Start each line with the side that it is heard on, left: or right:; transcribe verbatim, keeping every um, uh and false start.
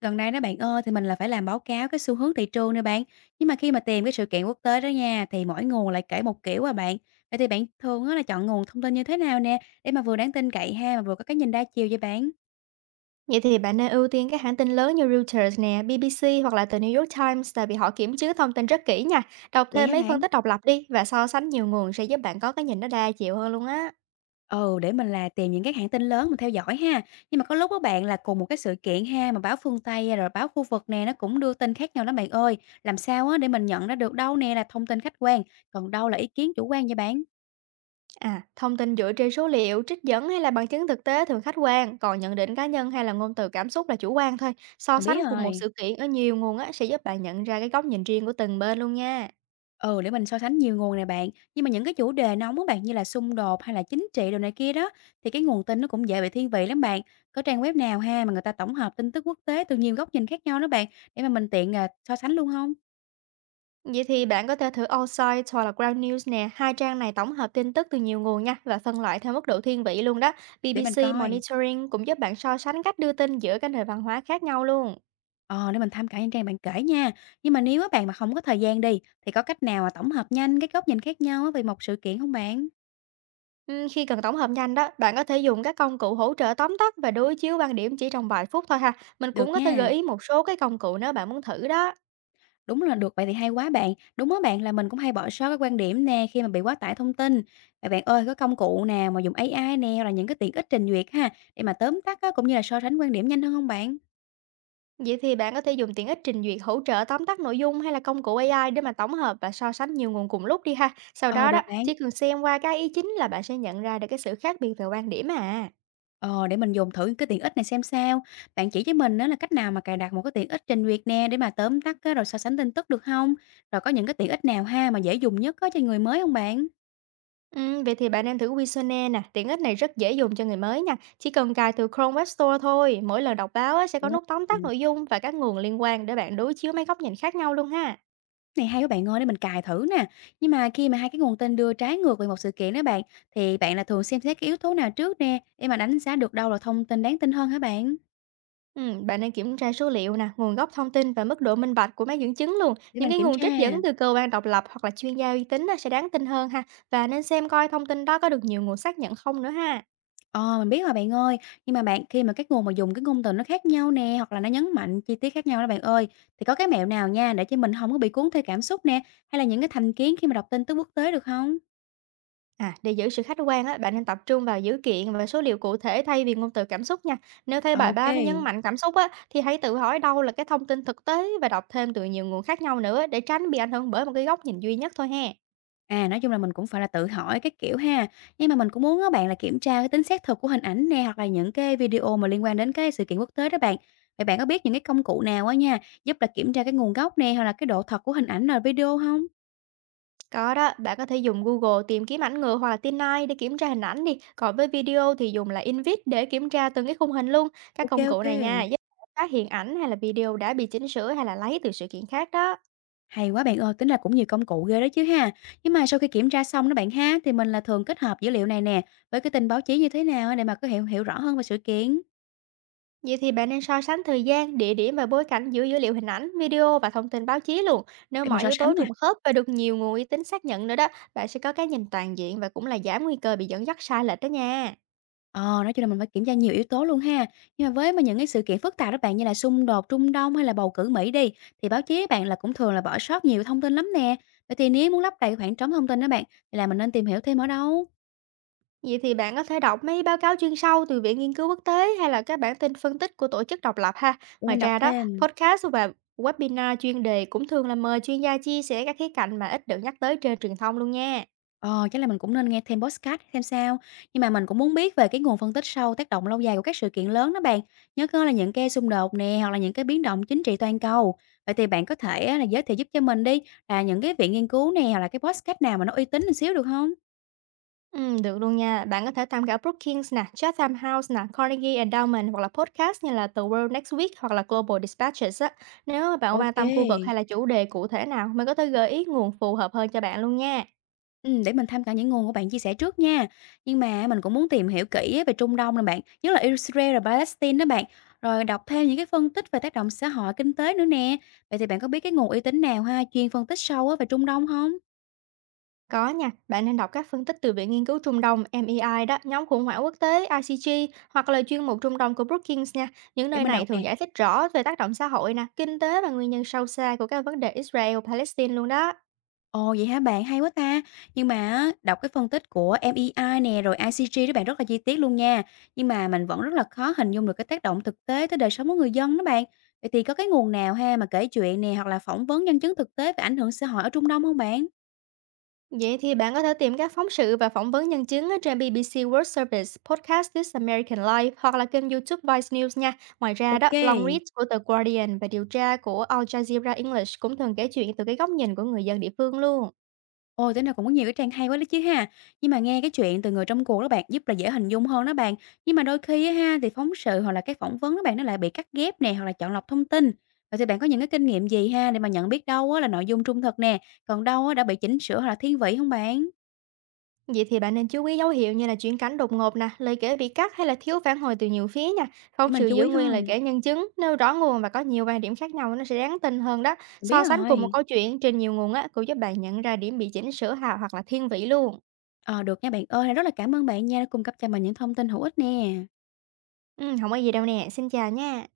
left: Gần đây đó bạn ơi, thì mình là phải làm báo cáo cái xu hướng thị trường nè bạn. Nhưng mà khi mà tìm cái sự kiện quốc tế đó nha, thì mỗi nguồn lại kể một kiểu à bạn. Vậy thì bạn thường á là chọn nguồn thông tin như thế nào nè, để mà vừa đáng tin cậy ha, mà vừa có cái nhìn đa chiều vậy bạn?
right: Vậy thì bạn nên ưu tiên các hãng tin lớn như Reuters nè, bê bê xê hoặc là tờ New York Times tại vì họ kiểm chứng thông tin rất kỹ nha. Đọc
left: Vậy
right: thêm
left: hả
right: mấy phân
left: bạn?
right: tích độc lập đi và so sánh nhiều nguồn sẽ giúp bạn có cái nhìn nó đa chiều hơn luôn á.
left: Ừ, để mình là tìm những cái hãng tin lớn mà theo dõi ha. Nhưng mà có lúc các bạn là cùng một cái sự kiện ha, mà báo phương Tây à, rồi báo khu vực nè, nó cũng đưa tin khác nhau lắm bạn ơi. Làm sao á để mình nhận ra được đâu nè là thông tin khách quan, còn đâu là ý kiến chủ quan vậy bạn?
right: À, thông tin dựa trên số liệu, trích dẫn hay là bằng chứng thực tế thường khách quan, còn nhận định cá nhân hay là ngôn từ cảm xúc là chủ quan thôi. So
left: Mình
right: sánh
left: biết
right: cùng một
left: rồi.
right: sự kiện ở nhiều nguồn á sẽ giúp bạn nhận ra cái góc nhìn riêng của từng bên luôn nha.
left: Ừ, để mình so sánh nhiều nguồn nè bạn. Nhưng mà những cái chủ đề nóng á bạn như là xung đột hay là chính trị đồ này kia đó thì cái nguồn tin nó cũng dễ bị thiên vị lắm bạn. Có trang web nào ha mà người ta tổng hợp tin tức quốc tế từ nhiều góc nhìn khác nhau đó bạn để mà mình tiện à, so sánh luôn không?
right: Vậy thì bạn có thể thử Allsides hoặc là Ground News nè, hai trang này tổng hợp tin tức từ nhiều nguồn nha và phân loại theo mức độ thiên vị luôn đó.
left: Để mình
right: bê bê xê
left: coi.
right: Monitoring cũng giúp bạn so sánh cách đưa tin giữa các nền văn hóa khác nhau luôn.
left: Ờ, để mình tham khảo những trang bạn kể nha. Nhưng mà nếu á bạn mà không có thời gian đi thì có cách nào mà tổng hợp nhanh các góc nhìn khác nhau á về một sự kiện không bạn?
right: Ừm, khi cần tổng hợp nhanh đó, bạn có thể dùng các công cụ hỗ trợ tóm tắt và đối chiếu quan điểm chỉ trong vài phút thôi ha. Mình
left: Được
right: cũng có thể gợi
left: nha.
right: ý một số cái công cụ nếu bạn muốn thử đó.
left: Đúng là được, vậy thì hay quá bạn. Đúng á bạn, là mình cũng hay bỏ sót cái quan điểm nè, khi mà bị quá tải thông tin. Vậy bạn ơi, có công cụ nào mà dùng a i nè, hoặc là những cái tiện ích trình duyệt ha, để mà tóm tắt á, cũng như là so sánh quan điểm nhanh hơn không bạn?
right: Vậy thì bạn có thể dùng tiện ích trình duyệt hỗ trợ tóm tắt nội dung hay là công cụ a i để mà tổng hợp và so sánh nhiều nguồn cùng lúc đi ha. Sau
left: Ờ,
right: đó đó,
left: được bạn.
right: chỉ cần xem qua cái ý chính là bạn sẽ nhận ra được cái sự khác biệt về quan điểm à.
left: Ờ, để mình dùng thử cái tiện ích này xem sao. Bạn chỉ cho mình đó là cách nào mà cài đặt một cái tiện ích trình duyệt nè, để mà tóm tắt á, rồi so sánh tin tức được không? Rồi có những cái tiện ích nào ha, mà dễ dùng nhất có cho người mới không bạn?
right: Ừ, vậy thì bạn nên thử Wisone nè, tiện ích này rất dễ dùng cho người mới nha. Chỉ cần cài từ Chrome Web Store thôi, mỗi lần đọc báo á, sẽ có
left: Ồ,
right: nút tóm tắt nội dung và các nguồn liên quan để bạn đối chiếu mấy góc nhìn khác nhau luôn ha.
left: này hay quá bạn ơi, để mình cài thử nè. Nhưng mà khi mà hai cái nguồn tin đưa trái ngược về một sự kiện đó bạn, thì bạn là thường xem xét cái yếu tố nào trước nè, để mà đánh giá được đâu là thông tin đáng tin hơn hả bạn?
right: Ừm, bạn nên kiểm tra số liệu nè, nguồn gốc thông tin và mức độ minh bạch của mấy dẫn chứng luôn.
left: Để
right: Những
left: mình
right: cái
left: kiểm
right: nguồn
left: tra.
right: trích dẫn từ cơ quan độc lập hoặc là chuyên gia uy tín á, sẽ đáng tin hơn ha. Và nên xem coi thông tin đó có được nhiều nguồn xác nhận không nữa ha.
left: Ờ, mình biết rồi bạn ơi. Nhưng mà bạn, khi mà các nguồn mà dùng cái ngôn từ nó khác nhau nè, hoặc là nó nhấn mạnh chi tiết khác nhau đó bạn ơi, thì có cái mẹo nào nha, để cho mình không có bị cuốn theo cảm xúc nè, hay là những cái thành kiến khi mà đọc tin tức quốc tế được không?
right: À, để giữ sự khách quan á, bạn nên tập trung vào dữ kiện và số liệu cụ thể thay vì ngôn từ cảm xúc nha. Nếu thấy
left: Ờ,
right: bài
left: ok.
right: báo nó nhấn mạnh cảm xúc á, thì hãy tự hỏi đâu là cái thông tin thực tế và đọc thêm từ nhiều nguồn khác nhau nữa để tránh bị ảnh hưởng bởi một cái góc nhìn duy nhất thôi ha.
left: À, nói chung là mình cũng phải là tự hỏi các kiểu ha. Nhưng mà mình cũng muốn các bạn là kiểm tra cái tính xác thực của hình ảnh nè, hoặc là những cái video mà liên quan đến cái sự kiện quốc tế đó bạn. Vậy bạn có biết những cái công cụ nào á nha, giúp là kiểm tra cái nguồn gốc nè, hoặc là cái độ thật của hình ảnh là video không?
right: Có đó, bạn có thể dùng Google tìm kiếm ảnh ngựa hoặc là tin Eye để kiểm tra hình ảnh đi. Còn với video thì dùng là InVid để kiểm tra từng cái khung hình luôn. Các
left: OK,
right: công cụ này nha,
left: OK.
right: giúp bạn phát hiện ảnh hay là video đã bị chỉnh sửa hay là lấy từ sự kiện khác đó.
left: Hay quá bạn ơi, tính là cũng nhiều công cụ ghê đó chứ ha. Nhưng mà sau khi kiểm tra xong đó bạn ha, thì mình là thường kết hợp dữ liệu này nè, với cái tin báo chí như thế nào á để mà có hiểu hiểu rõ hơn về sự kiện,
right: Vậy thì bạn nên so sánh thời gian, địa điểm và bối cảnh giữa dữ liệu hình ảnh, video và thông tin báo chí luôn. Nếu
left: để mình
right: mọi
left: so
right: yếu tố
left: sánh nè.
right: trùng khớp và được nhiều nguồn uy tín xác nhận nữa đó, bạn sẽ có cái nhìn toàn diện và cũng là giảm nguy cơ bị dẫn dắt sai lệch đó nha.
left: Ờ, nói chung là mình phải kiểm tra nhiều yếu tố luôn ha. Nhưng mà với mà những cái sự kiện phức tạp đó bạn như là xung đột Trung Đông hay là bầu cử Mỹ đi thì báo chí bạn là cũng thường là bỏ sót nhiều thông tin lắm nè. Vậy thì nếu muốn lấp đầy khoảng trống thông tin đó bạn thì là mình nên tìm hiểu thêm ở đâu
right: Vậy thì bạn có thể đọc mấy báo cáo chuyên sâu từ Viện Nghiên cứu Quốc tế hay là các bản tin phân tích của tổ chức độc lập ha.
left: để
right: Ngoài
left: mình đọc
right: ra đó,
left: thêm.
right: podcast và webinar chuyên đề cũng thường là mời chuyên gia chia sẻ các khía cạnh mà ít được nhắc tới trên truyền thông luôn nha.
left: Ờ, chắc là mình cũng nên nghe thêm podcast xem sao. Nhưng mà mình cũng muốn biết về cái nguồn phân tích sâu tác động lâu dài của các sự kiện lớn đó bạn. Nhớ coi là những cái xung đột nè hoặc là những cái biến động chính trị toàn cầu. Vậy thì bạn có thể á, là giới thiệu giúp cho mình đi là những cái viện nghiên cứu nè hoặc là cái podcast nào mà nó uy tín một xíu được không?
right: Ừ, được luôn nha. Bạn có thể tham khảo Brookings nè, Chatham House nè, Carnegie Endowment hoặc là podcast như là The World Next Week hoặc là Global Dispatches á. Nếu mà bạn
left: Ok
right: quan
left: kê.
right: tâm khu vực hay là chủ đề cụ thể nào, mình có thể gợi ý nguồn phù hợp hơn cho bạn luôn nha.
left: Để mình tham khảo những nguồn của bạn chia sẻ trước nha. Nhưng mà mình cũng muốn tìm hiểu kỹ á về Trung Đông nè bạn, nhất là Israel và Palestine đó bạn, rồi đọc thêm những cái phân tích về tác động xã hội, kinh tế nữa nè. Vậy thì bạn có biết cái nguồn uy tín nào ha, chuyên phân tích sâu á về Trung Đông không?
right: Có nha, bạn nên đọc các phân tích từ Viện Nghiên cứu Trung Đông mi ai ai đó, nhóm khủng hoảng quốc tế i xê giê hoặc là chuyên mục Trung Đông của Brookings nha. Những
left: Để
right: nơi
left: mình
right: này
left: đọc
right: thường
left: nè.
right: giải thích rõ về tác động xã hội nè, kinh tế và nguyên nhân sâu xa của các vấn đề Israel-Palestine luôn đó.
left: Ồ, vậy hả bạn? Hay quá ta! Nhưng mà á, đọc cái phân tích của em i i nè, rồi i xê giê đó bạn rất là chi tiết luôn nha. Nhưng mà mình vẫn rất là khó hình dung được cái tác động thực tế tới đời sống của người dân đó bạn. Vậy thì có cái nguồn nào ha mà kể chuyện nè, hoặc là phỏng vấn nhân chứng thực tế về ảnh hưởng xã hội ở Trung Đông không bạn?
right: Vậy thì bạn có thể tìm các phóng sự và phỏng vấn nhân chứng ở trên bê bê xê World Service, podcast This American Life hoặc là kênh YouTube Vice News nha. Ngoài ra đó,
left: Ok,
right: long read của The Guardian và điều tra của Al Jazeera English cũng thường kể chuyện từ cái góc nhìn của người dân địa phương luôn.
left: ôi, thế nào cũng có nhiều cái trang hay quá đó chứ ha. Nhưng mà nghe cái chuyện từ người trong cuộc đó bạn, giúp là dễ hình dung hơn đó bạn. Nhưng mà đôi khi á ha, thì phóng sự hoặc là cái phỏng vấn đó bạn, nó lại bị cắt ghép nè, hoặc là chọn lọc thông tin. Vậy thì bạn có những cái kinh nghiệm gì ha, để mà nhận biết đâu á là nội dung trung thực nè, còn đâu á đã bị chỉnh sửa hoặc là thiên vị không bạn?
right: Vậy thì bạn nên chú ý dấu hiệu như là chuyển cảnh đột ngột nè, lời kể bị cắt hay là thiếu phản hồi từ nhiều phía nha.
left: Để
right: Phóng
left: mình
right: sự
left: chú
right: giữ
left: ý
right: nguyên lời
left: hơn,
right: kể nhân chứng, nêu rõ nguồn và có nhiều quan điểm khác nhau nó sẽ đáng tin hơn đó.
left: mình biết
right: So sánh cùng một
left: rồi.
right: câu chuyện trên nhiều nguồn á, cũng giúp bạn nhận ra điểm bị chỉnh sửa hào hoặc là thiên vị luôn.
left: Ờ, được nha bạn ơi, rất là cảm ơn bạn nha, đã cung cấp cho mình những thông tin hữu ích nè.
right: Ừ, không có gì đâu nè, xin chào nha.